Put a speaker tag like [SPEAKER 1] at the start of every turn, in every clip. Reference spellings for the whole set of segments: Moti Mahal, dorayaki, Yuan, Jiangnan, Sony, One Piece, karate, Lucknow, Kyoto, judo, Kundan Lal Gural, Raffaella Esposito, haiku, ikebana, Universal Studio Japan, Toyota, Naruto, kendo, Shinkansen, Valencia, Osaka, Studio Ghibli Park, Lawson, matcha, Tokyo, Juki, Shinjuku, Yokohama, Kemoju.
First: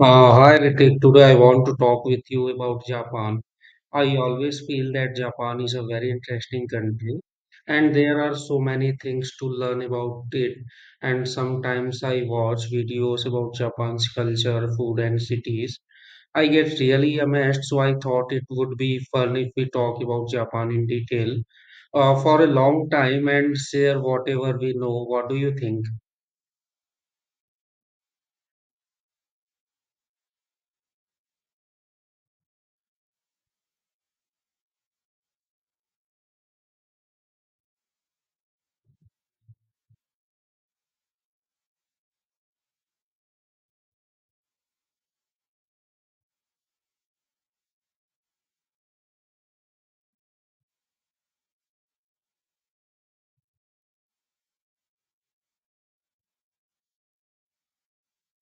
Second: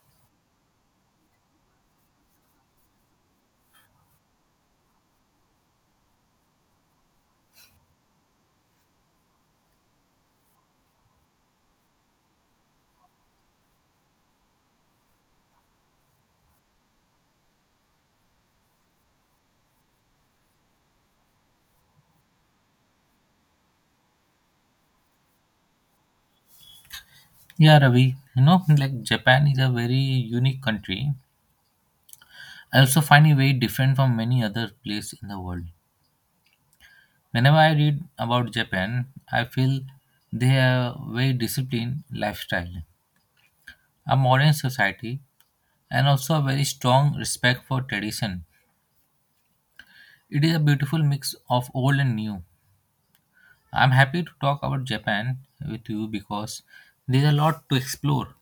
[SPEAKER 1] Hi Ritik, today I want to talk with you about Japan. I always feel that Japan is a very interesting country and there are so many things to learn about it. And sometimes I watch videos about Japan's culture, food, and cities. I get really amazed, so I thought it would be fun if we talk about Japan in detail for a long time and share whatever we know. What do you think?
[SPEAKER 2] Yeah, Ravi, you know, like Japan is a very unique country. I also find it very different from many other places in the world. Whenever I read about Japan, I feel they have very disciplined lifestyle, a modern society, and also a very strong respect for tradition. It is a beautiful mix of old and new. I'm happy to talk about Japan with you because there's a lot to explore.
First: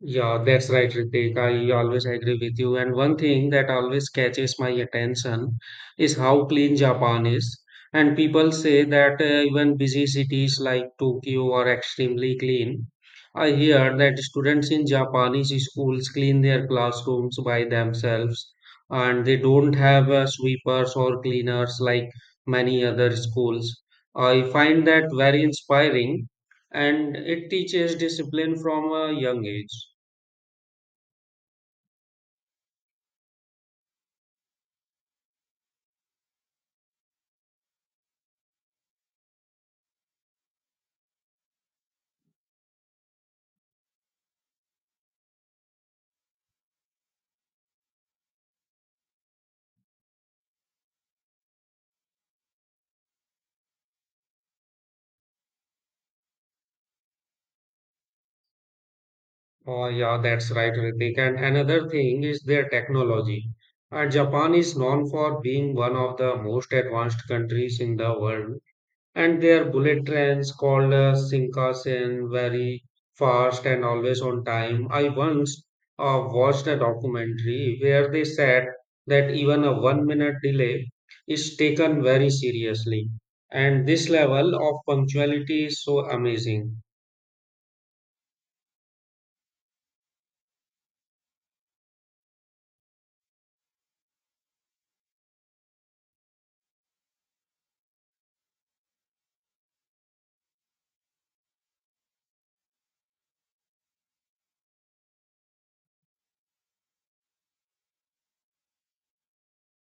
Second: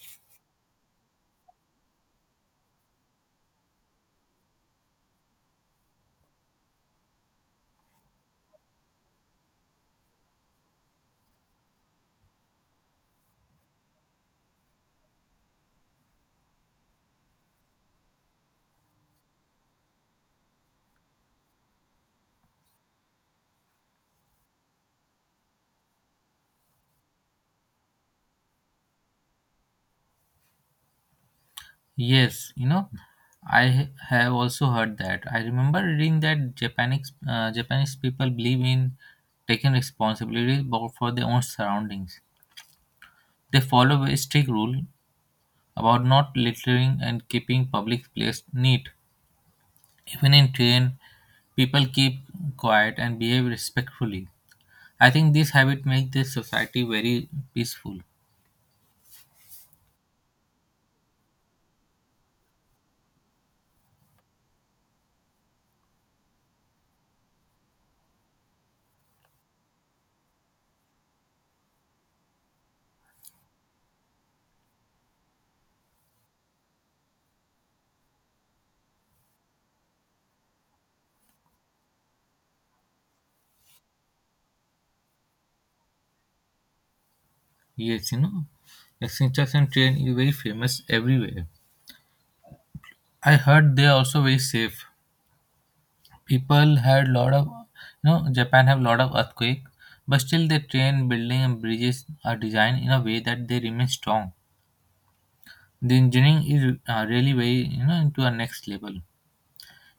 [SPEAKER 1] Yeah, that's right, Ritik. I always agree with you. And one thing that always catches my attention is how clean Japan is. And people say that even busy cities like Tokyo are extremely clean. I hear that students in Japanese schools clean their classrooms by themselves, and they don't have sweepers or cleaners like many other schools. I find that very inspiring, and it teaches discipline from a young age.
[SPEAKER 2] Yes, you know, I have also heard that. I remember reading that Japanese people believe in taking responsibility for their own surroundings. They follow a strict rule about not littering and keeping public place neat. Even in train, people keep quiet and behave respectfully. I think this habit makes the society very peaceful.
[SPEAKER 1] Oh, yeah, that's right, Ritik. And another thing is their technology. Japan is known for being one of the most advanced countries in the world, and their bullet trains called Shinkansen very fast and always on time. I once watched a documentary where they said that even a 1 minute delay is taken very seriously, and this level of punctuality is so amazing.
[SPEAKER 2] Yes, you know, the Shinkansen train is very famous everywhere. I heard they are also very safe. People had lot of you know Japan have lot of earthquake, but still their train building and bridges are designed in a way that they remain strong. The engineering is really very you know into a next level.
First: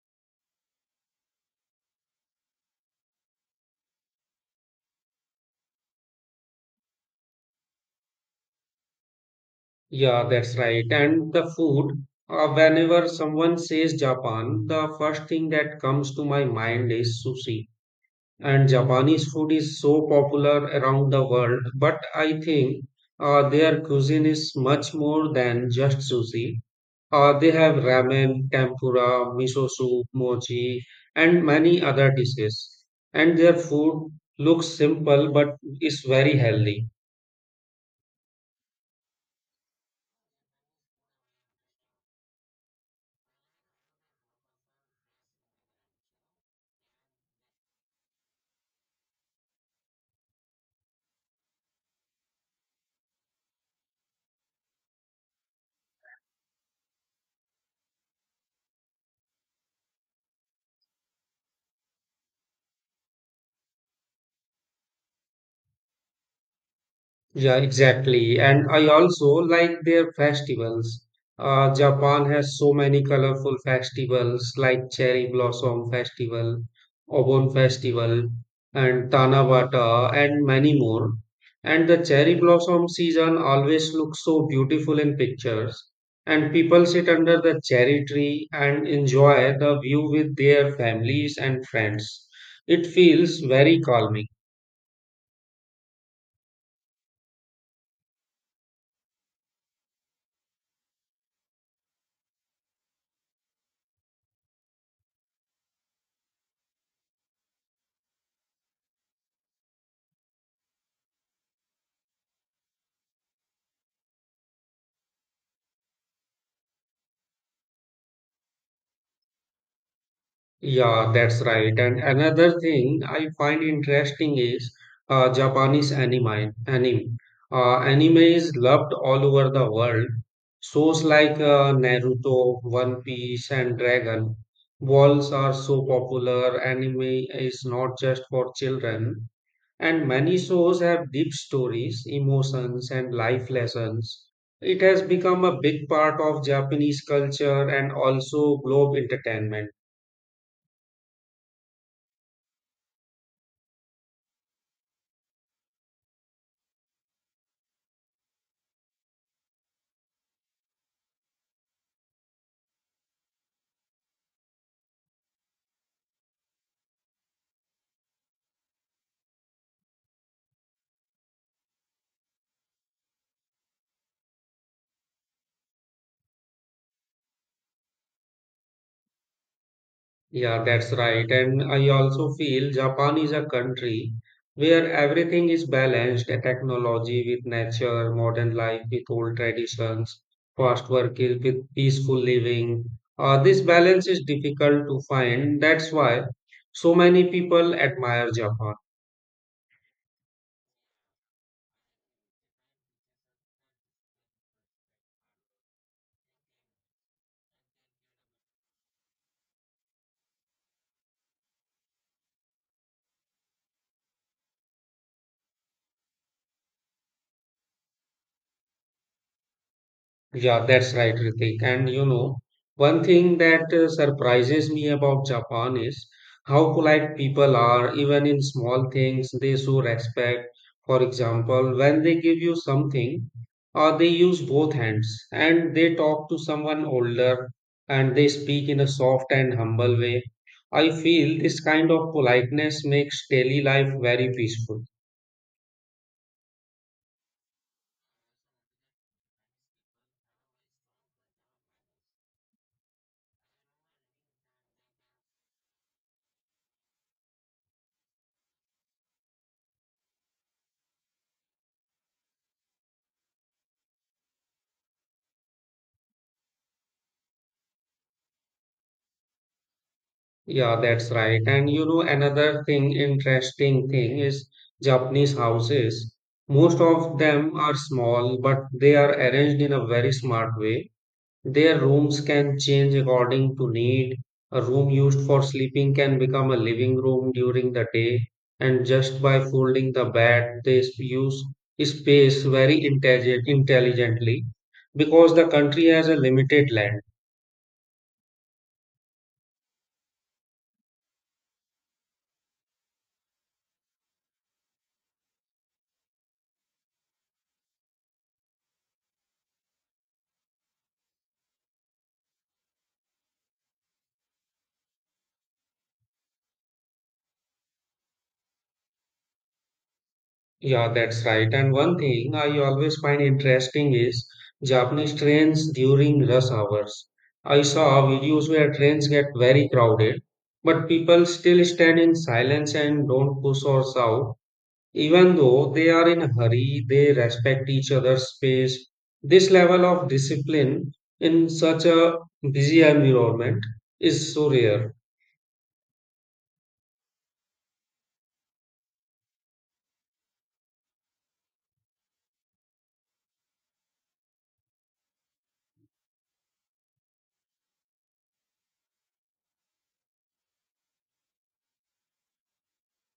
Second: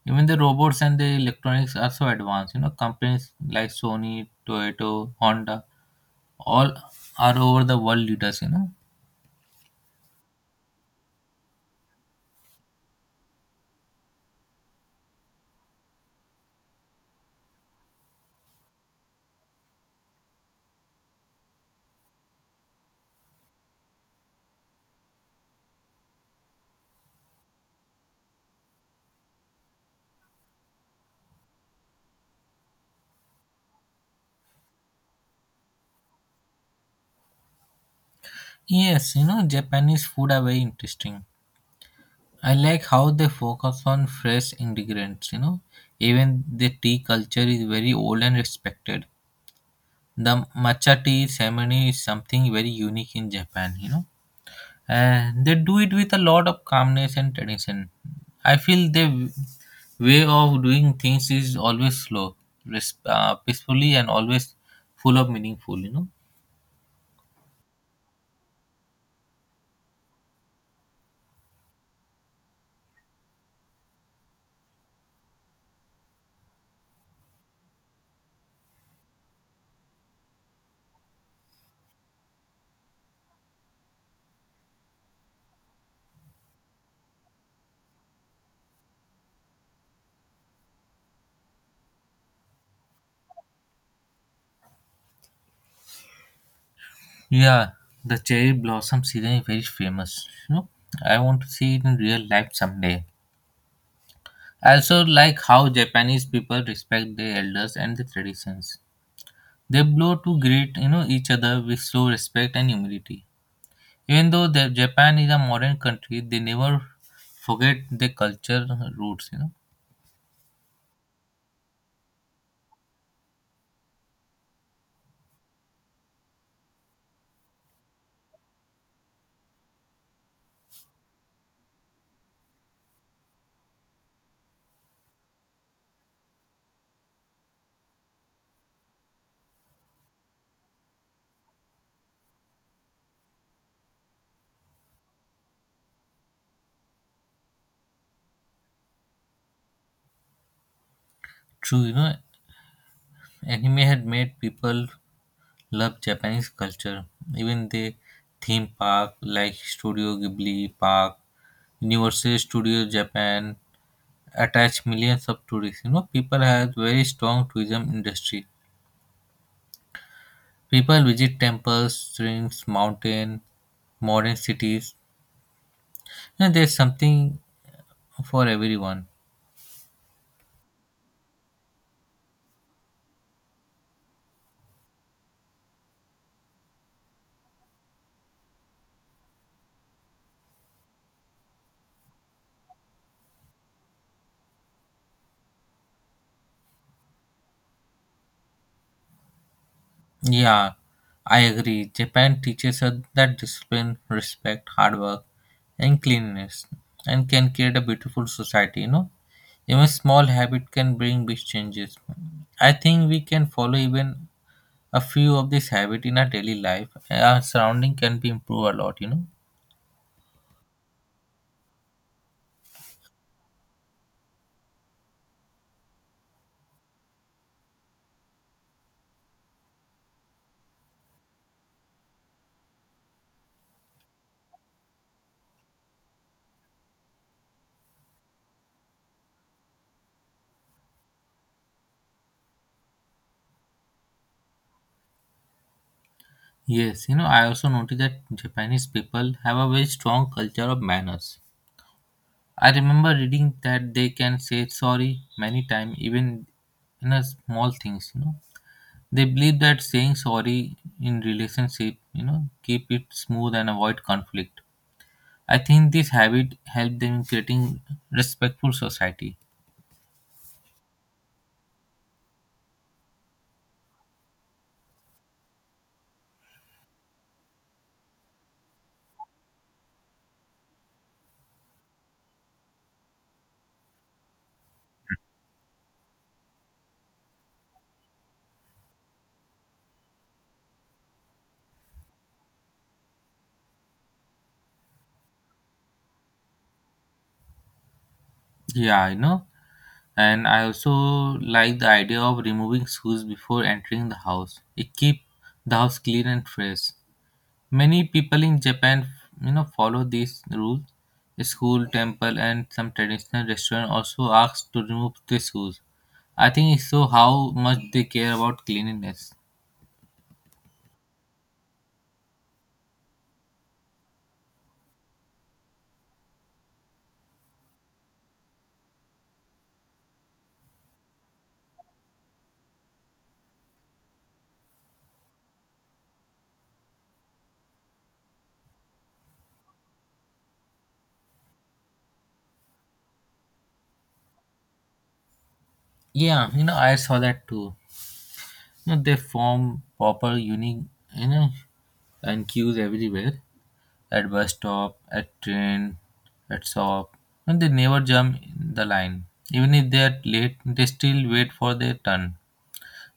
[SPEAKER 2] Even the robots and the electronics are so advanced, you know, companies like Sony, Toyota, Honda, all are over the world leaders, you know.
[SPEAKER 1] Yeah, that's right. And the food, whenever someone says Japan, the first thing that comes to my mind is sushi. And Japanese food is so popular around the world, but I think their cuisine is much more than just sushi. They have ramen, tempura, miso soup, mochi, and many other dishes. And their food looks simple but is very healthy.
[SPEAKER 2] Yes, you know, Japanese food are very interesting. I like how they focus on fresh ingredients, you know. Even the tea culture is very old and respected. The matcha tea ceremony is something very unique in Japan, you know. And they do it with a lot of calmness and tradition. I feel their way of doing things is always slow, peacefully, and always full of meaningful, you know.
[SPEAKER 1] Yeah, exactly. And I also like their festivals. Japan has so many colorful festivals like Cherry Blossom Festival, Obon Festival, and Tanabata, and many more. And the cherry blossom season always looks so beautiful in pictures. And people sit under the cherry tree and enjoy the view with their families and friends. It feels very calming.
[SPEAKER 2] Yeah, the cherry blossom season is very famous, you know. I want to see it in real life someday. I also like how Japanese people respect their elders and their traditions. They blow to greet you know each other with slow respect and humility. Even though Japan is a modern country, they never forget their culture roots. You know,
[SPEAKER 1] Yeah, that's right. And another thing I find interesting is Japanese anime. Anime. Anime is loved all over the world. Shows like Naruto, One Piece, and Dragon Balls are so popular. Anime is not just for children, and many shows have deep stories, emotions, and life lessons. It has become a big part of Japanese culture and also globe entertainment.
[SPEAKER 2] true. You know, anime had made people love Japanese culture. Even the theme park like Studio Ghibli Park, Universal Studio Japan attach millions of tourists. You know, people have very strong tourism industry. People visit temples, streams, mountain, modern cities. And there's something for everyone.
[SPEAKER 1] Yeah, that's right. And I also feel Japan is a country where everything is balanced, technology with nature, modern life with old traditions, fast work is with peaceful living. This balance is difficult to find. That's why so many people admire Japan.
[SPEAKER 2] Yeah, I agree. Japan teaches us that discipline, respect, hard work, and cleanliness, and can create a beautiful society. You know, even small habit can bring big changes. I think we can follow even a few of this habit in our daily life. Our surrounding can be improved a lot. You know.
[SPEAKER 1] Yeah, that's right, Ritik. And you know, one thing that surprises me about Japan is how polite people are, even in small things, they show respect. For example, when they give you something, they use both hands and they talk to someone older and they speak in a soft and humble way. I feel this kind of politeness makes daily life very peaceful.
[SPEAKER 2] Yes, you know, I also noticed that Japanese people have a very strong culture of manners. I remember reading that they can say sorry many times, even in a small things, you know. They believe that saying sorry in relationship, you know, keep it smooth and avoid conflict. I think this habit helped them in creating respectful society.
[SPEAKER 1] Yeah, that's right. And you know, another thing, interesting thing is Japanese houses. Most of them are small, but they are arranged in a very smart way. Their rooms can change according to need. A room used for sleeping can become a living room during the day, and just by folding the bed, use space very intelligently because the country has a limited land.
[SPEAKER 2] Yeah, you know, and I also like the idea of removing shoes before entering the house. It keep the house clean and fresh. Many people in Japan, you know, follow these rules. School, temple, and some traditional restaurant also ask to remove the shoes. I think it shows how much they care about cleanliness.
[SPEAKER 1] Yeah, that's right. And one thing I always find interesting is Japanese trains during rush hours. I saw videos where trains get very crowded, but people still stand in silence and don't push or shout. Even though they are in a hurry, they respect each other's space. This level of discipline in such a busy environment is so rare.
[SPEAKER 2] Yeah, you know, I saw that too. You know, they form proper unique, you know, and queues everywhere at bus stop, at train, at shop, and they never jump the line. Even if they are late, they still wait for their turn.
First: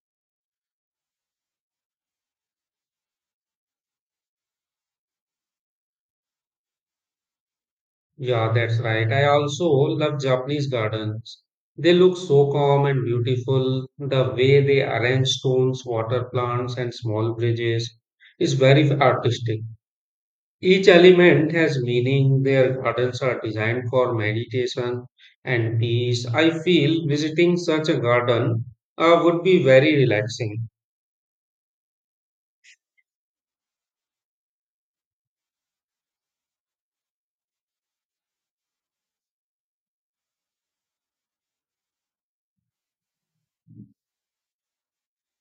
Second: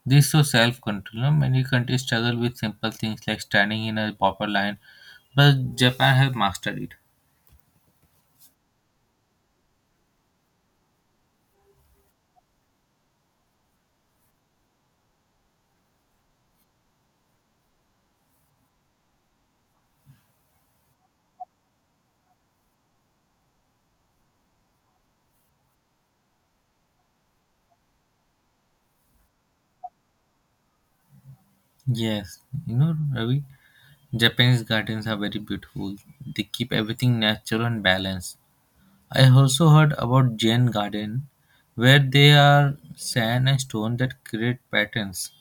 [SPEAKER 2] This shows self control. Many countries struggle with simple things like standing in a proper line, but Japan have mastered it.
[SPEAKER 1] Yeah, that's right. I also love Japanese gardens. They look so calm and beautiful. The way they arrange stones, water plants, and small bridges is very artistic. Each element has meaning. Their gardens are designed for meditation and peace. I feel visiting such a garden would be very relaxing.
[SPEAKER 2] Yes, you know, Ravi, Japanese gardens are very beautiful. They keep everything natural and balanced. I also heard about Zen garden, where they are sand and stone that create patterns.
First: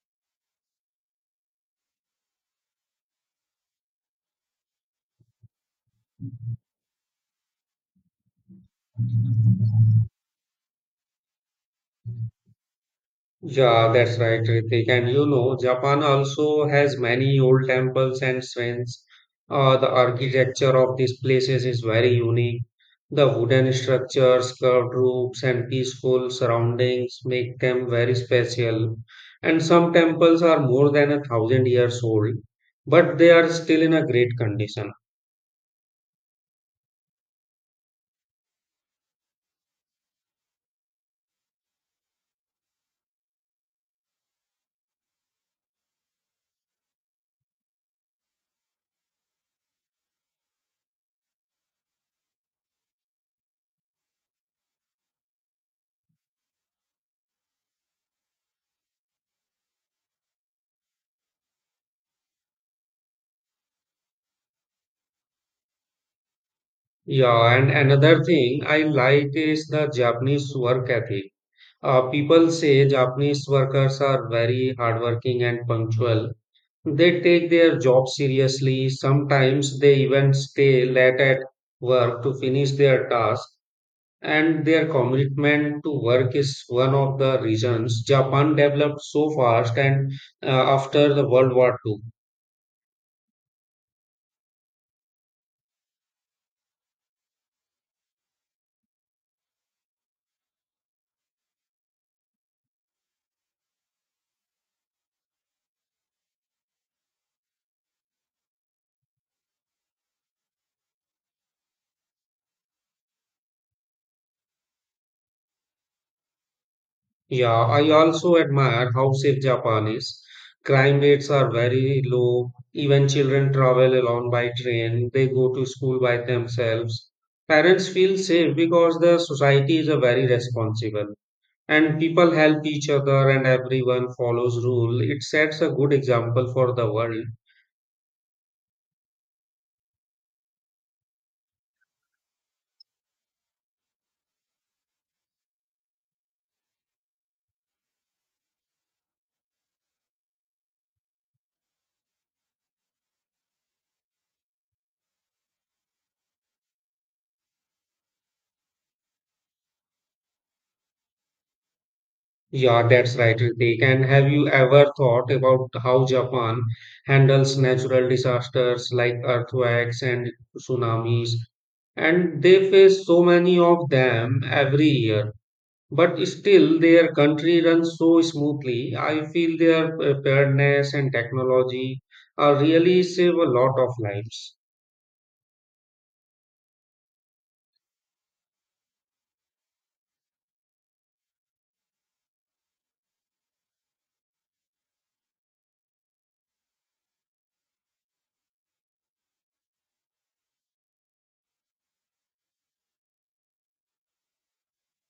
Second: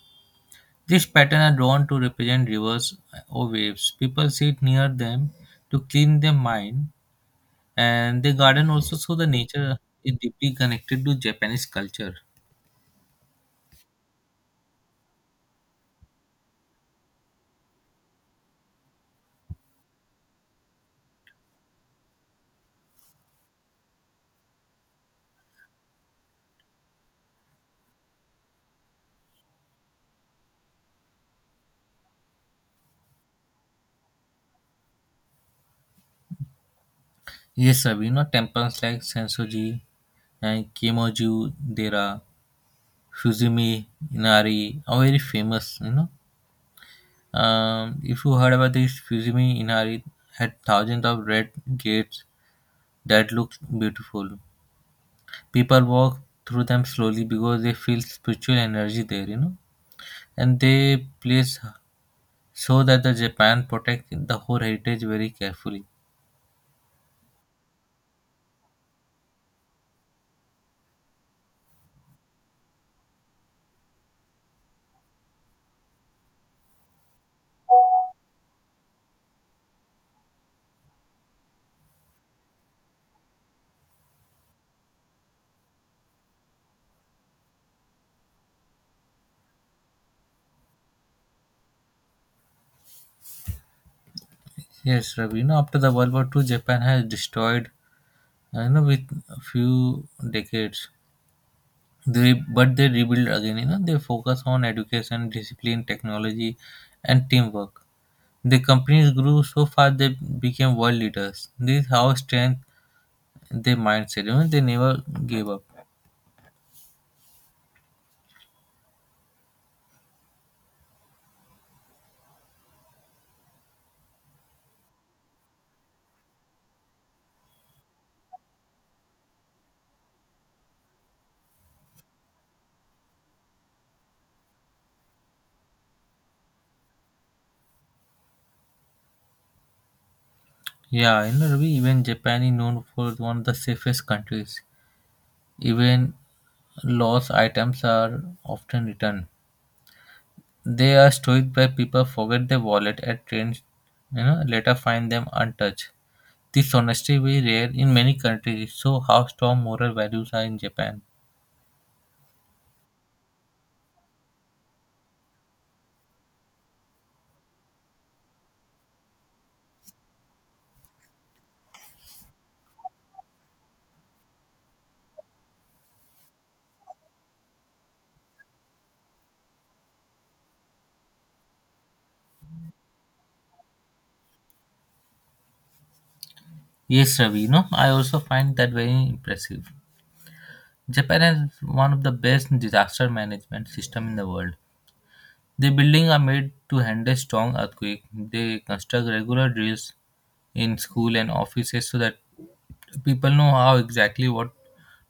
[SPEAKER 2] These patterns are drawn to represent rivers or waves. People sit near them to clean their mind, and the garden also so the nature is deeply connected to Japanese culture.
[SPEAKER 1] Yeah, that's right, Ritik. And you know, Japan also has many old temples and shrines. The architecture of these places is very unique. The wooden structures, curved roofs, and peaceful surroundings make them very special. And some temples are more than a thousand years old, but they are still in a great condition.
[SPEAKER 2] Yes, Sabina, temples like Sensoji and Kemoju, there are Fuzimi Inari are very famous, you know. If you heard about this Fuzimi Inari, had thousands of red gates that look beautiful. People walk through them slowly because they feel spiritual energy there, you know. And they place so that the Japan protect the whole heritage very carefully.
[SPEAKER 1] Yeah, and another thing I like is the Japanese work ethic. People say Japanese workers are very hardworking and punctual. They take their job seriously. Sometimes they even stay late at work to finish their task. And their commitment to work is one of the reasons Japan developed so fast and uh, after the World War Two.
[SPEAKER 2] Yes, Ravi. You know, after the World War II, Japan has destroyed, you know, with a few decades. They but they rebuild again. You know, they focus on education, discipline, technology, and teamwork. The companies grew so fast they became world leaders. This is how strength their mindset. You know, they never gave up.
[SPEAKER 1] Yeah, I also admire how safe Japan is. Crime rates are very low. Even children travel alone by train. They go to school by themselves. Parents feel safe because the society is a very responsible and people help each other and everyone follows rule. It sets a good example for the world.
[SPEAKER 2] Yeah, you know, Ravi. Even Japan is known for one of the safest countries. Even lost items are often returned. They are stoic where people forget their wallet at trains, you know, later find them untouched. This honesty is rare in many countries, so how strong moral values are in Japan.
[SPEAKER 1] Yeah, that's right, Ritik. And have you ever thought about how Japan handles natural disasters like earthquakes and tsunamis? And they face so many of them every year. But still, their country runs so smoothly. I feel their preparedness and technology really save a lot of lives.
[SPEAKER 2] Yes, Ravi, you know, I also find that very impressive. Japan has one of the best disaster management system in the world. The buildings are made to handle strong earthquake. They construct regular drills in school and offices so that people know how exactly what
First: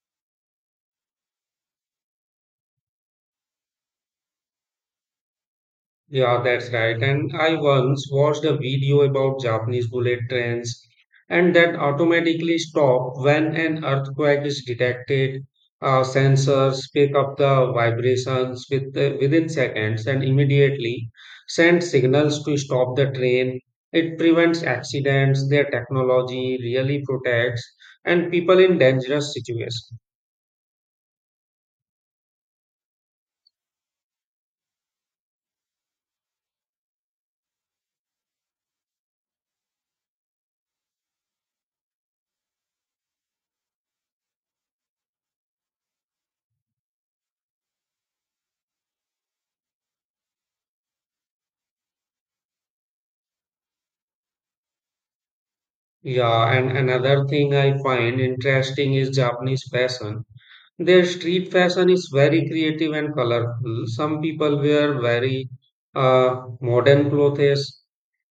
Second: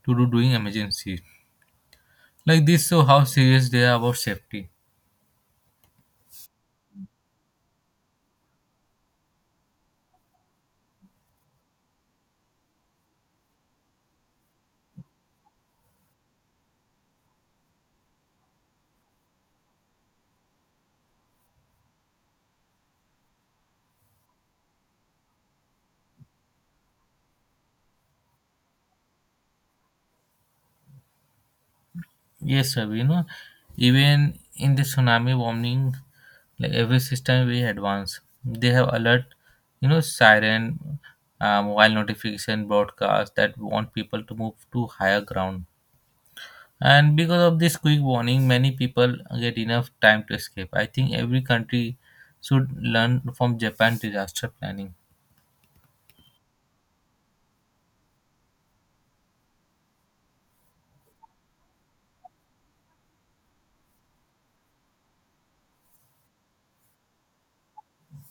[SPEAKER 2] to do during emergency. Like this show how serious they are about safety.
[SPEAKER 1] Yeah, that's right. And I once watched a video about Japanese bullet trains and that automatically stop when an earthquake is detected. Sensors pick up the vibrations within seconds and immediately send signals to stop the train. It prevents accidents. Their technology really protects and people in dangerous situations.
[SPEAKER 2] Yes, sir, you know, even in the tsunami warning, like every system we advance, they have alert, you know, siren, mobile notification broadcast that want people to move to higher ground. And because of this quick warning many people get enough time to escape. I think every country should learn from Japan disaster planning.
[SPEAKER 1] Yeah, and another thing I find interesting is Japanese fashion. Their street fashion is very creative and colorful. Some people wear very modern clothes,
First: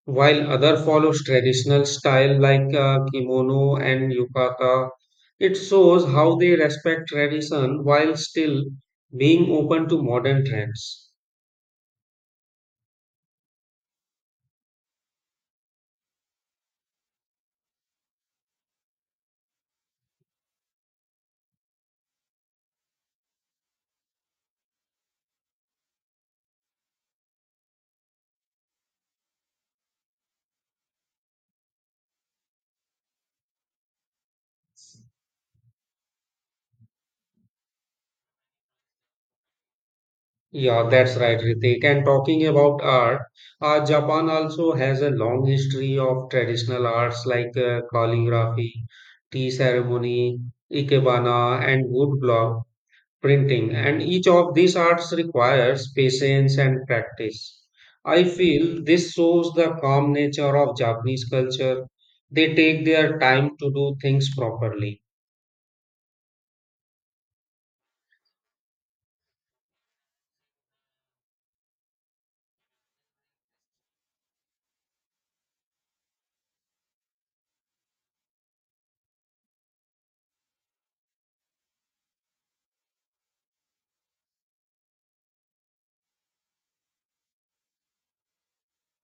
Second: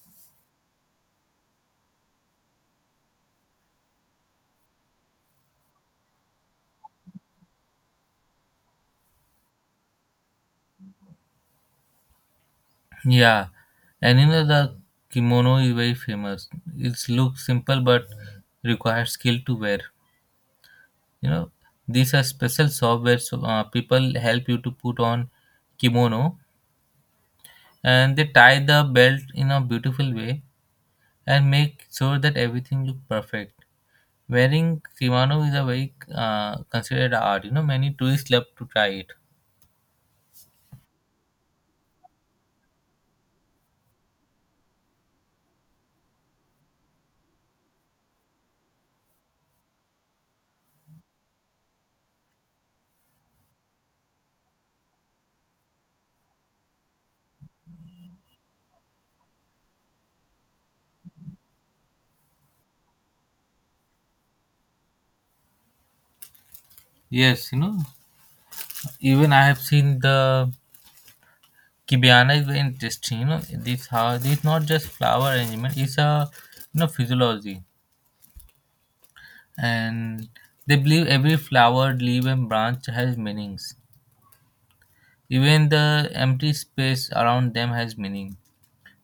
[SPEAKER 1] while other follows traditional style like kimono and yukata. It shows how they respect tradition while still being open to modern trends.
[SPEAKER 2] Yeah, and you know the kimono is very famous. It looks simple but requires skill to wear. You know, these are special software where so, people help you to put on kimono and they tie the belt in a beautiful way and make sure that everything look perfect. Wearing kimono is a very considered art. You know, many tourists love to try it.
[SPEAKER 1] Yeah, that's right, Ritik. And talking about art, Japan also has a long history of traditional arts like calligraphy, tea ceremony, ikebana, and woodblock printing. And each of these arts requires patience and practice. I feel this shows the calm nature of Japanese culture. They take their time to do things properly.
[SPEAKER 2] Yes, you know, even I have seen the Kibiana is very interesting. You know, this how it's not just flower arrangement; it's a, you know, physiology, and they believe every flower, leaf, and branch has meanings. Even the empty space around them has meaning.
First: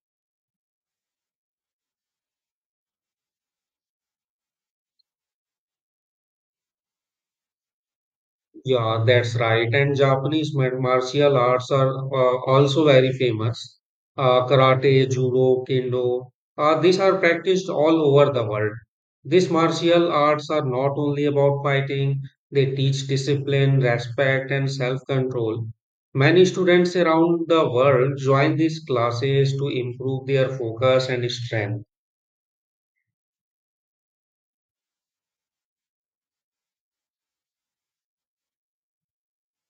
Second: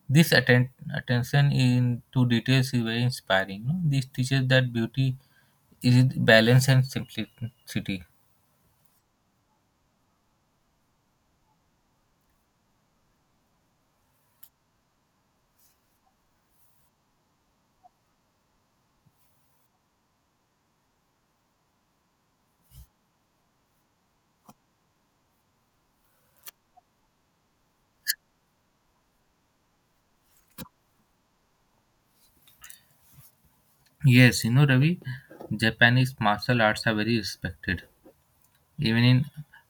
[SPEAKER 2] This attention in to details is very inspiring. You know, this teaches that beauty is balance and simplicity.
[SPEAKER 1] Yeah, that's right. And martial arts are also very famous. Karate, judo, kendo, these are practiced all over the world. These martial arts are not only about fighting, they teach discipline, respect, and self-control. Many students around the world join these classes to improve their focus and strength.
[SPEAKER 2] Yes, you know, Ravi, Japanese martial arts are very respected. Even in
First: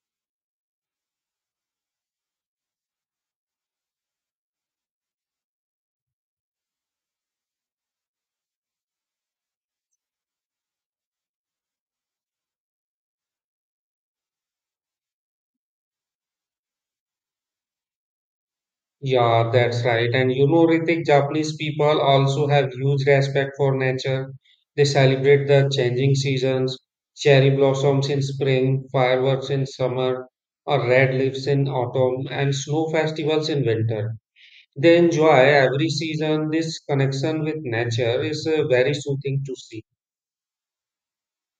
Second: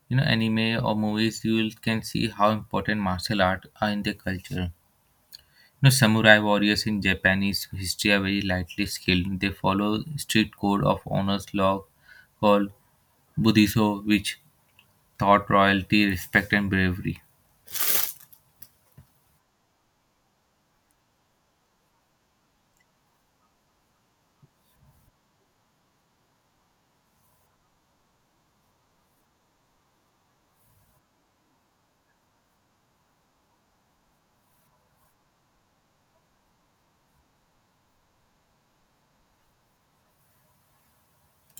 [SPEAKER 2] you know anime or movies, you will can see how important martial art are in their culture. You know, samurai warriors in Japanese history are very lightly skilled. They follow strict code of honors law called Buddhism, which taught royalty, respect, and bravery.
[SPEAKER 1] Yeah, that's right. And you know, Ritik, Japanese people also have huge respect for nature. They celebrate the changing seasons, cherry blossoms in spring, fireworks in summer, or red leaves in autumn, and snow festivals in winter. They enjoy every season. This connection with nature is very soothing to see.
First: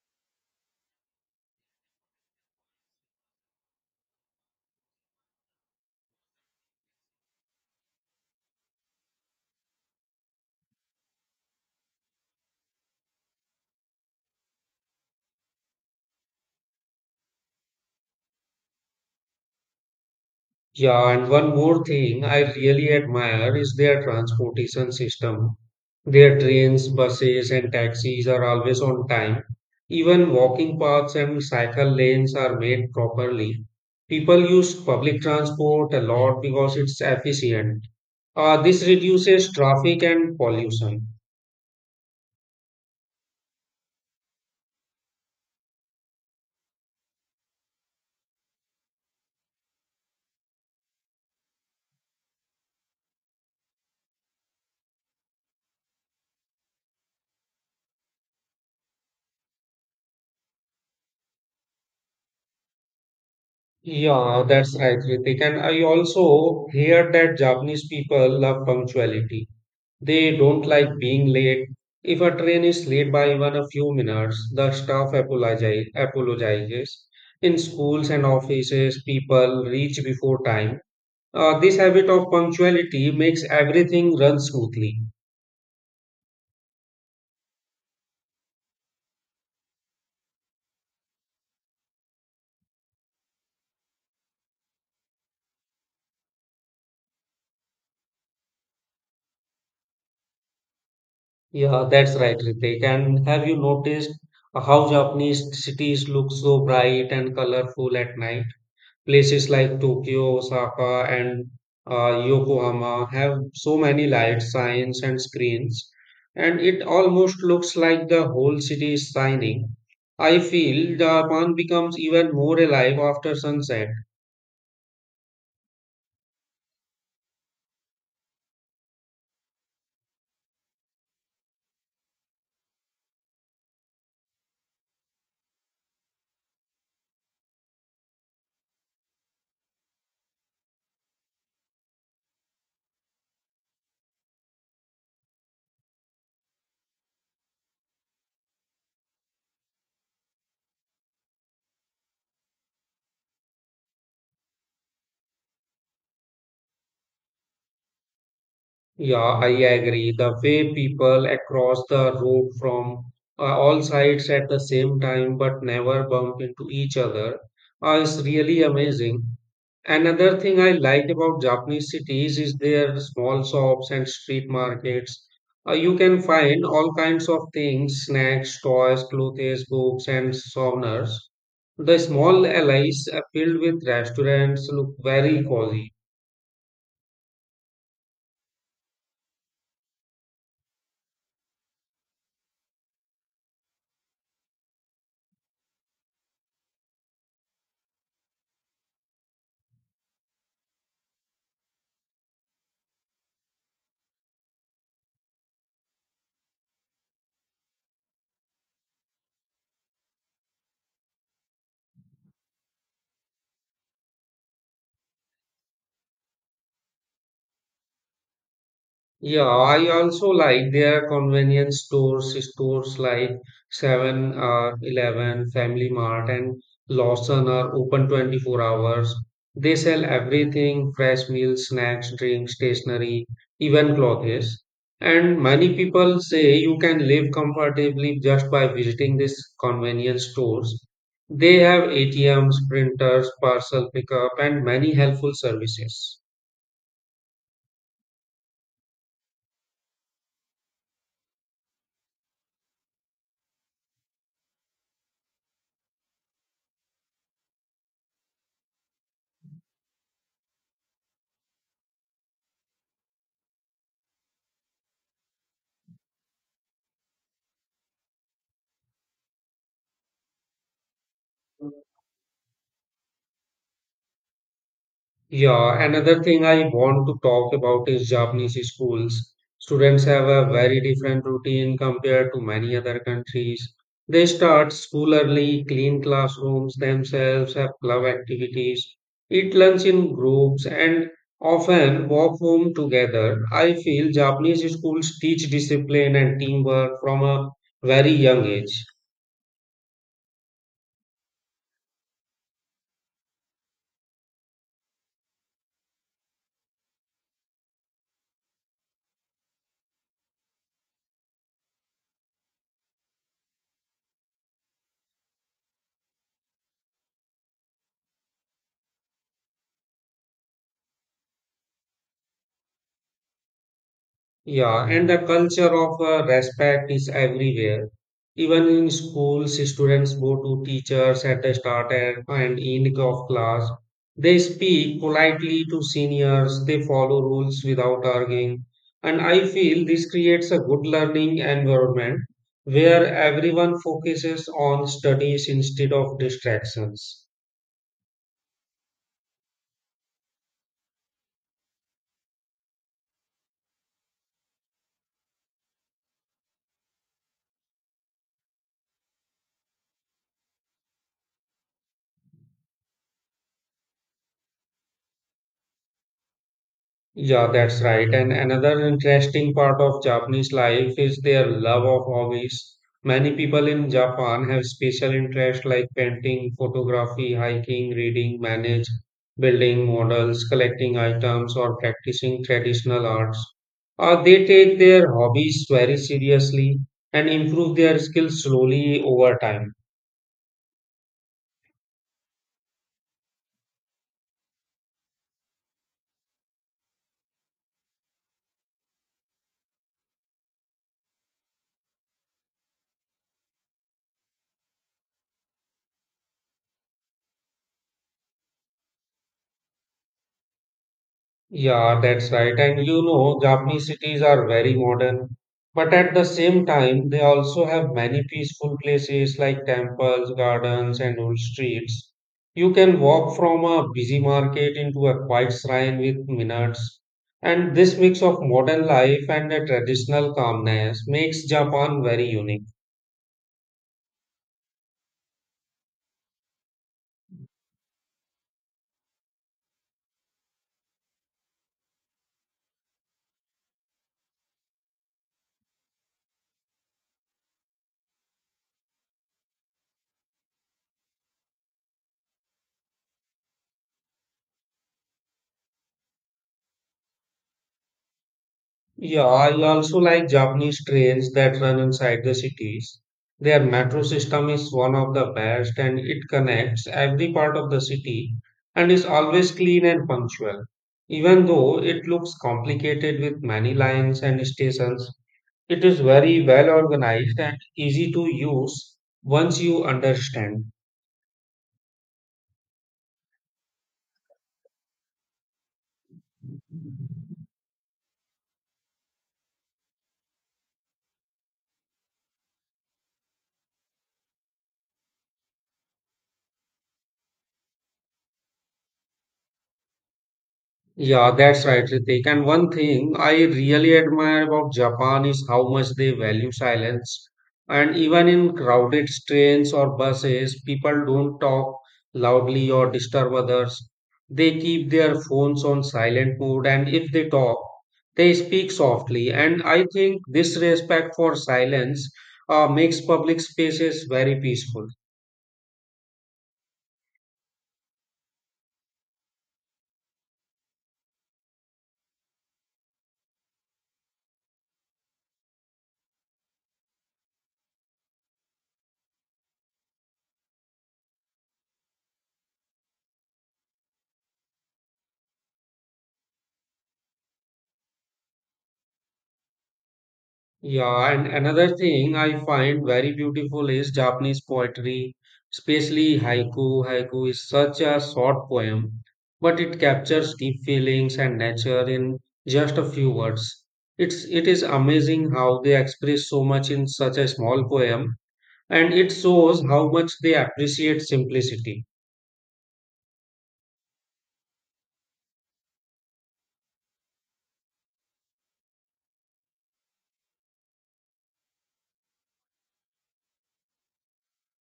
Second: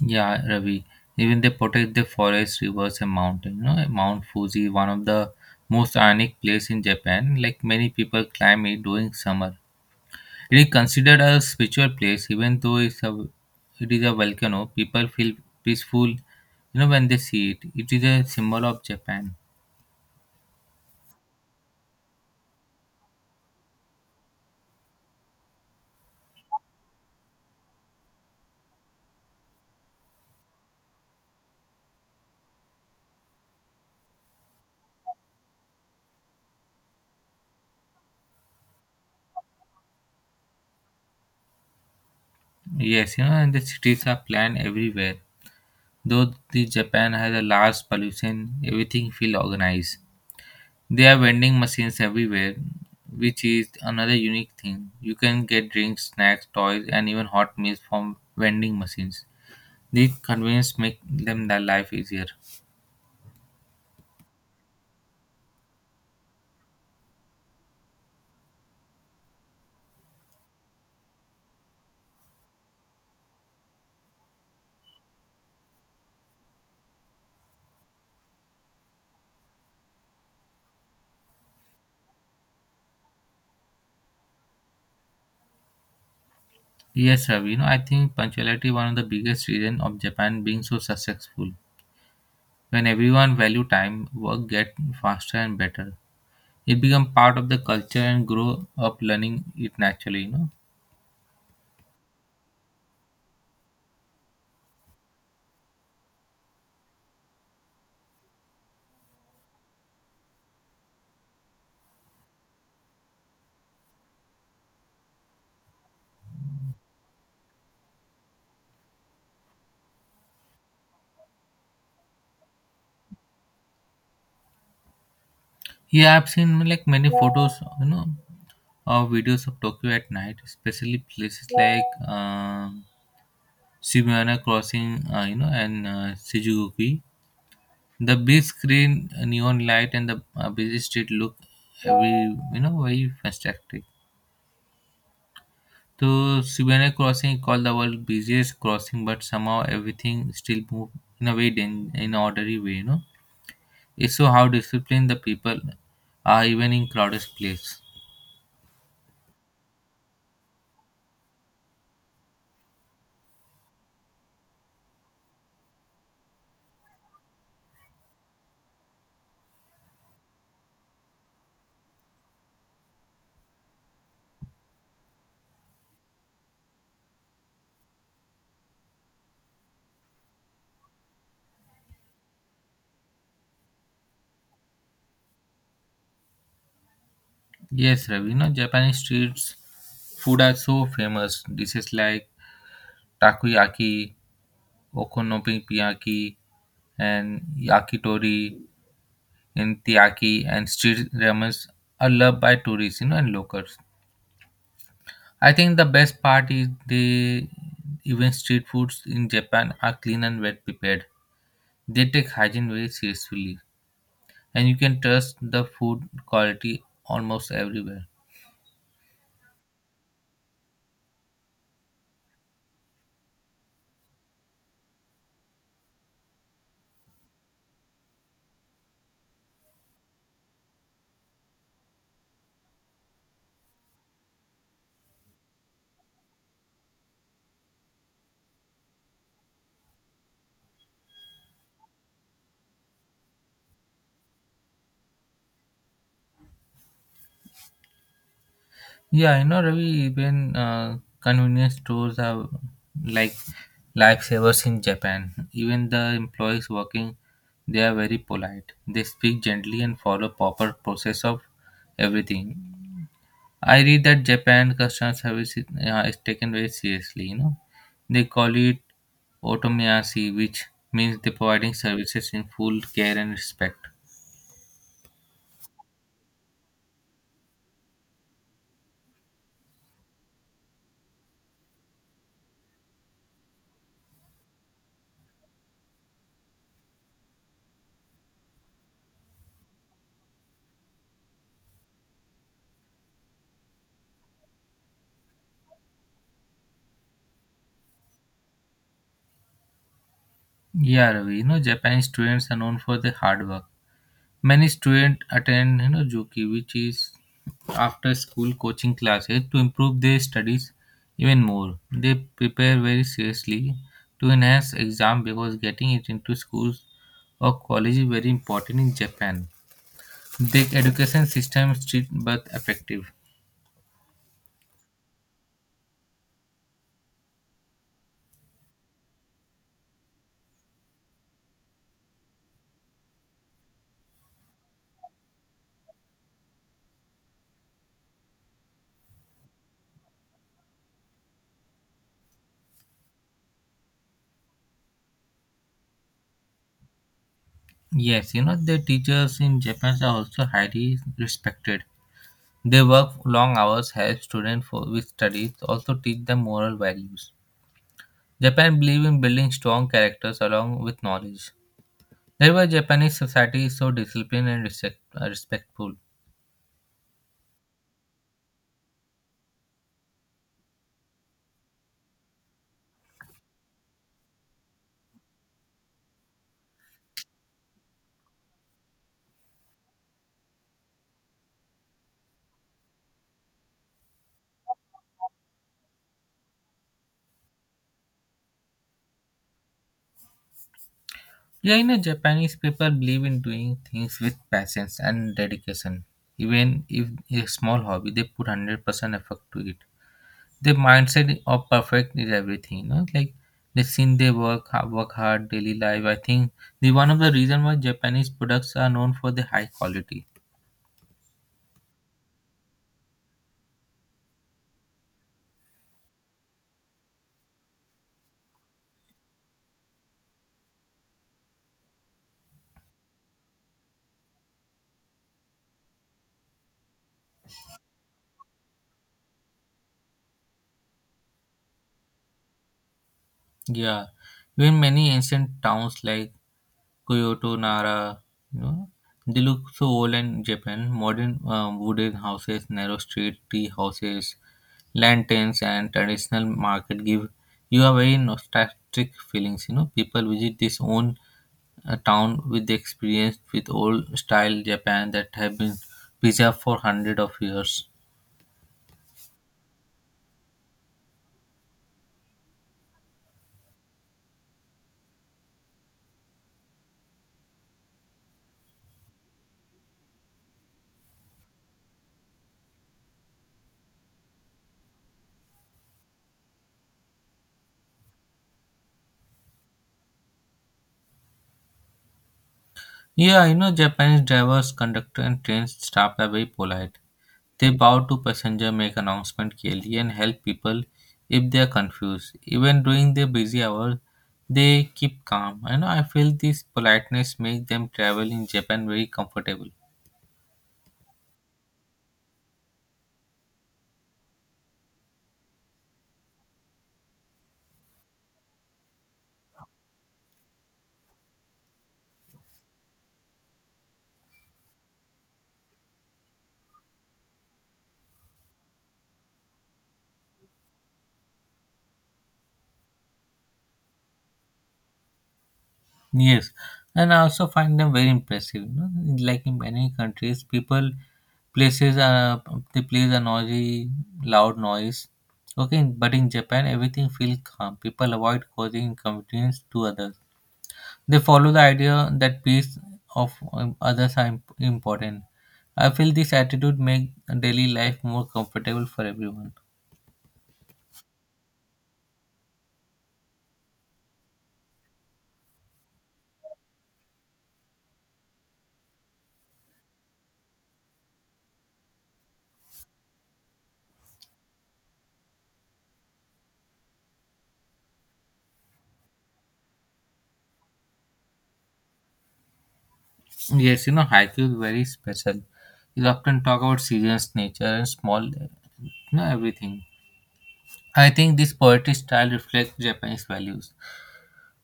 [SPEAKER 2] Yeah, Ravi. Even they protect the forest, rivers, and mountain. You know, Mount Fuji, one of the most iconic place in Japan. Like many people climb it during summer. It is considered a spiritual place, even though it is a volcano. People feel peaceful, you know, when they see it. It is a symbol of Japan.
[SPEAKER 1] Yeah, and one more thing I really admire is their transportation system. Their trains, buses, and taxis are always on time. Even walking paths and cycle lanes are made properly. People use public transport a lot because it's efficient. This reduces traffic and pollution.
[SPEAKER 2] Yes, you know, and the cities are planned everywhere. Though the Japan has a large pollution, everything feel organized. There are vending machines everywhere, which is another unique thing. You can get drinks, snacks, toys, and even hot meals from vending machines. These convenience make them their life easier.
[SPEAKER 1] Yeah, that's right, Ritik. And I also hear that Japanese people love punctuality. They don't like being late. If a train is late by even a few minutes, apologizes. In schools and offices, people reach before time. This habit of punctuality makes everything run smoothly.
[SPEAKER 2] Yes, Ravi. You know, I think punctuality one of the biggest reason of Japan being so successful. When everyone value time, work get faster and better. It become part of the culture and grow up learning it naturally. You know,
[SPEAKER 1] Yeah, that's right, Ritik. And have you noticed how Japanese cities look so bright and colorful at night? Places like Tokyo, Osaka, and Yokohama have so many lights, signs, and screens, and it almost looks like the whole city is shining. I feel Japan becomes even more alive after sunset.
[SPEAKER 2] here I've seen like many photos, you know, or videos of Tokyo at night, especially places like Shibuya Crossing, you know, and Shinjuku. The big screen, neon light, and the busy street look every you know very fantastic. So Siberian Crossing is called the world busiest crossing, but somehow everything still move in a way in ordinary way, you know. It show how disciplined the people are even in crowded place.
[SPEAKER 1] Yeah, I agree. The way people across the road from all sides at the same time but never bump into each other is really amazing. Another thing I like about Japanese cities is their small shops and street markets. You can find all kinds of things, snacks, toys, clothes, books, and souvenirs. The small alleys are filled with restaurants look very cozy.
[SPEAKER 2] Yes, Ravi, you know, Japanese streets food are so famous. Dishes like takoyaki, okonomiyaki, and yakitori, and teriyaki, and street ramens are loved by tourists, you know, and locals. I think the best part is they even street foods in Japan are clean and well prepared. They take hygiene very seriously, and you can trust the food quality almost everywhere.
[SPEAKER 1] Yeah, I also like their convenience stores, stores like 7 or 11, Family Mart, and Lawson are open 24 hours. They sell everything fresh meals, snacks, drinks, stationery, even clothes. And many people say you can live comfortably just by visiting these convenience stores. They have ATMs, printers, parcel pickup, and many helpful services.
[SPEAKER 2] Yeah, you know, Ravi, even convenience stores are like lifesavers in Japan. Even the employees working, they are very polite. They speak gently and follow proper process of everything. I read that Japan customer service is taken very seriously. You know, they call it otomiyashi, which means they providing services in full care and respect.
[SPEAKER 1] Yeah, another thing I want to talk about is Japanese schools. Students have a very different routine compared to many other countries. They start school early, clean classrooms themselves, have club activities, eat lunch in groups, and often walk home together. I feel Japanese schools teach discipline and teamwork from a very young age.
[SPEAKER 2] Yeah, Ravi. You know, Japanese students are known for their hard work. Many students attend, Juki, which is after school coaching classes to improve their studies even more. They prepare very seriously to enhance exam because getting it into schools or college is very important in Japan. The education system strict but effective.
[SPEAKER 1] Yeah, and the culture of respect is everywhere. Even in schools, students go to teachers at the start and end of class. They speak politely to seniors, they follow rules without arguing. And I feel this creates a good learning environment where everyone focuses on studies instead of distractions.
[SPEAKER 2] Yes, the teachers in Japan are also highly respected. They work long hours, help students for with studies, also teach them moral values. Japan believes in building strong characters along with knowledge. That's why Japanese society is so disciplined and respectful.
[SPEAKER 1] Yeah, that's right. And another interesting part of Japanese life is their love of hobbies. Many people in Japan have special interests like painting, photography, hiking, reading, manage, building models, collecting items, or practicing traditional arts. They take their hobbies very seriously and improve their skills slowly over time.
[SPEAKER 2] Yeah, Japanese people believe in doing things with patience and dedication. Even if a small hobby, they put 100% effort to it. The mindset of perfect is everything like they seen they work hard daily life. I think the one of the reason why Japanese products are known for the high quality.
[SPEAKER 1] Yeah, that's right. And you know, Japanese cities are very modern, but at the same time, they also have many peaceful places like temples, gardens, and old streets. You can walk from a busy market into a quiet shrine with minutes. And this mix of modern life and the traditional calmness makes Japan very unique.
[SPEAKER 2] Yeah, even many ancient towns like Kyoto, Nara, you know they look so old in Japan. Modern wooden houses, narrow street, tea houses, lanterns, and traditional market give you a very nostalgic feelings. People visit this own a town with the experience with old style Japan that have been preserved for hundreds of years.
[SPEAKER 1] Yeah, I also like Japanese trains that run inside the cities. Their metro system is one of the best and it connects every part of the city and is always clean and punctual. Even though it looks complicated with many lines and stations, it is very well organized and easy to use once you understand.
[SPEAKER 2] Yeah, Japanese drivers, conductor, and train staff are very polite. They bow to passenger, make announcement clearly, and help people if they are confused. Even during their busy hours, they keep calm. I feel this politeness makes them travel in Japan very comfortable.
[SPEAKER 1] Yeah, that's right, Ritik. And one thing I really admire about Japan is how much they value silence. And even in crowded trains or buses, people don't talk loudly or disturb others. They keep their phones on silent mode, and if they talk, they speak softly. And I think this respect for silence makes public spaces very peaceful.
[SPEAKER 2] Yes, and I also find them very impressive. Like in many countries, people places are they play a noisy, loud noise. Okay, but in Japan, everything feels calm. People avoid causing inconvenience to others. They follow the idea that peace of others are important. I feel this attitude make daily life more comfortable for everyone.
[SPEAKER 1] Yeah, and another thing I find very beautiful is Japanese poetry, especially haiku. Haiku is such a short poem, but it captures deep feelings and nature in just a few words. It is amazing how they express so much in such a small poem, and it shows how much they appreciate simplicity.
[SPEAKER 2] Yes, haiku is very special. You often talk about seasons, nature, and small, everything. I think this poetry style reflects Japanese values.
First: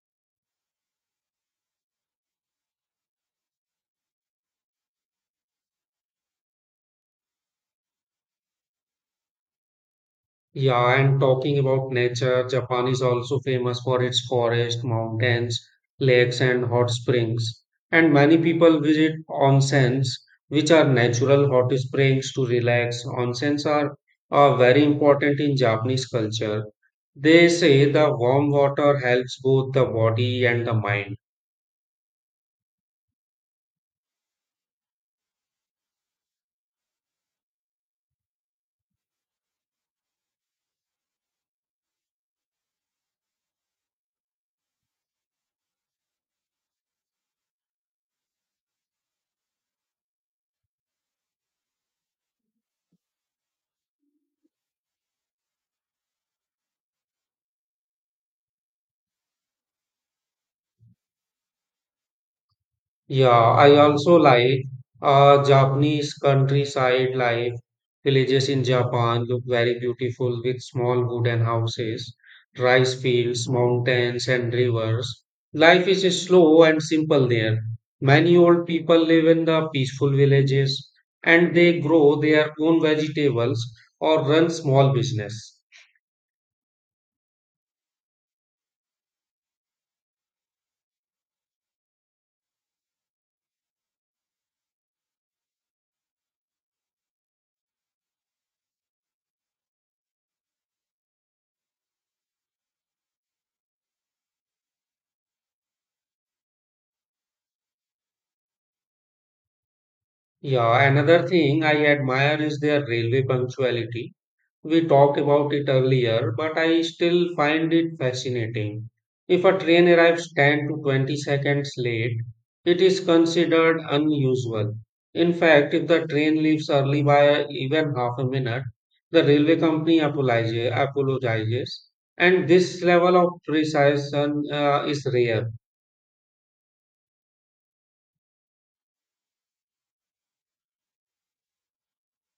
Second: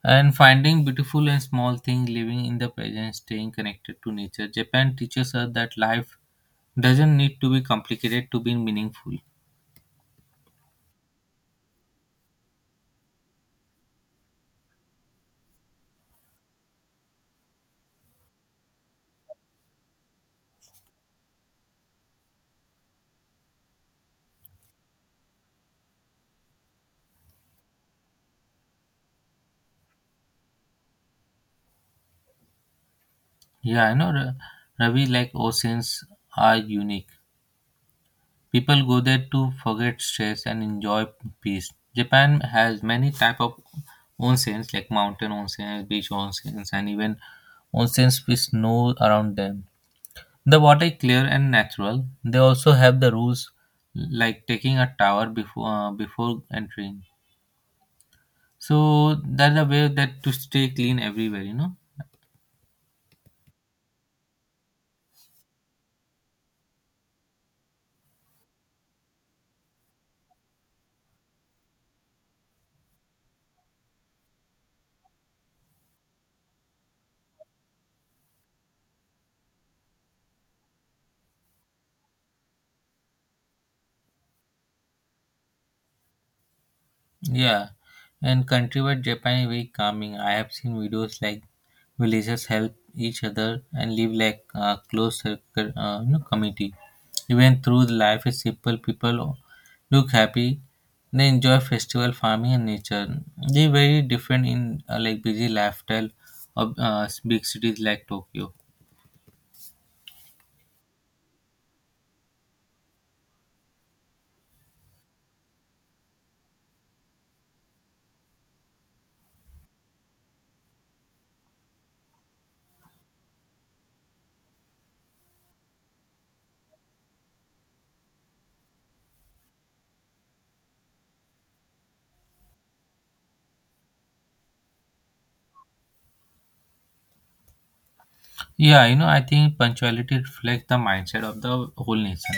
[SPEAKER 2] And finding beautiful and small things, living in the present, staying connected to nature. Japan teaches us that life doesn't need to be complicated to be meaningful.
[SPEAKER 1] Yeah, and talking about nature, Japan is also famous for its forests, mountains, lakes, and hot springs. And many people visit onsens, which are natural hot springs to relax. Onsens are very important in Japanese culture. They say the warm water helps both the body and the mind.
[SPEAKER 2] Yeah, I know Ravi, like oceans are unique. People go there to forget stress and enjoy peace. Japan has many type of onsens like mountain onsens, beach onsens, and even onsens with snow around them. The water is clear and natural. They also have the rules like taking a tower before entering. So that's the way that to stay clean everywhere.
[SPEAKER 1] Yeah, I also like Japanese countryside life. Villages in Japan look very beautiful with small wooden houses, rice fields, mountains, and rivers. Life is slow and simple there. Many old people live in the peaceful villages and they grow their own vegetables or run small business.
[SPEAKER 2] Yeah, and countrywide Japan is very calming. I have seen videos like villagers help each other and live like a close circle, community. Even through the life is simple, people look happy. They enjoy festival, farming, and nature. They very different in like busy lifestyle of big cities like Tokyo.
[SPEAKER 1] Yeah, another thing I admire is their railway punctuality. We talked about it earlier, but I still find it fascinating. If a train arrives 10 to 20 seconds late, it is considered unusual. In fact, if the train leaves early by even half a minute, the railway company apologizes and this level of precision is rare.
[SPEAKER 2] Yeah, I think punctuality reflects the mindset of the whole nation.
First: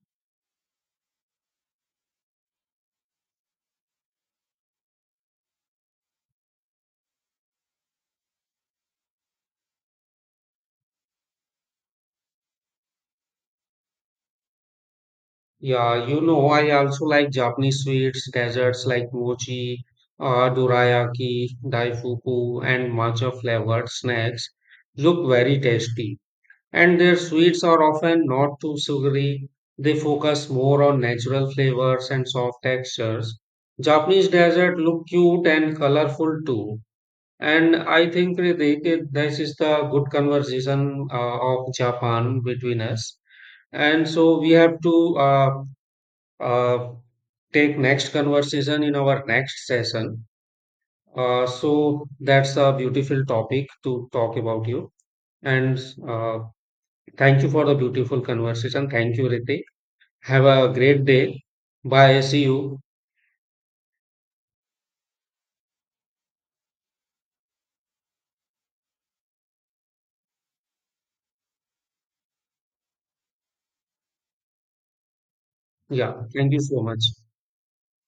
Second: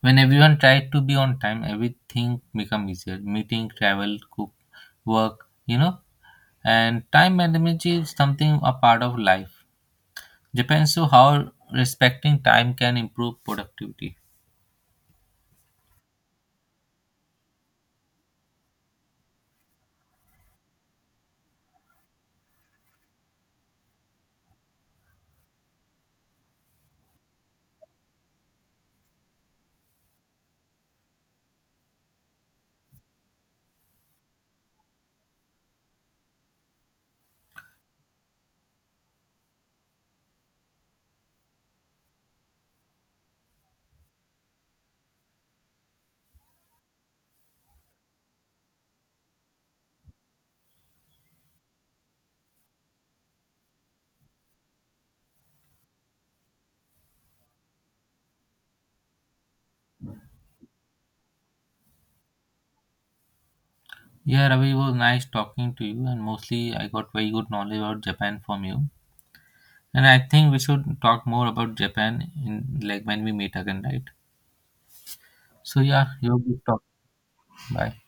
[SPEAKER 2] When everyone tried to be on time, everything become easier. Meeting, travel, cook, work. And time management is something a part of life. Japan, on how respecting time can improve productivity.
[SPEAKER 1] Yeah, you know, I also like Japanese sweets, desserts like mochi, dorayaki, daifuku, and matcha flavored snacks look very tasty. And their sweets are often not too sugary. They focus more on natural flavors and soft textures. Japanese desserts look cute and colorful too. And I think Ritik, this is the good conversation of Japan between us. And so we have to uh, take next conversation in our next session. So that's a beautiful topic to talk about you. And uh, Thank you for the beautiful conversation. Thank you, Ritik. Have a great day. Bye. See you.
[SPEAKER 2] Yeah, Ravi, it was nice talking to you, and mostly I got very good knowledge about Japan from you. And I think we should talk more about Japan in like when we meet again, right? So yeah,
[SPEAKER 1] Yeah.
[SPEAKER 2] you have a
[SPEAKER 1] Thank you
[SPEAKER 2] good
[SPEAKER 1] so
[SPEAKER 2] talk.
[SPEAKER 1] much.
[SPEAKER 2] Bye.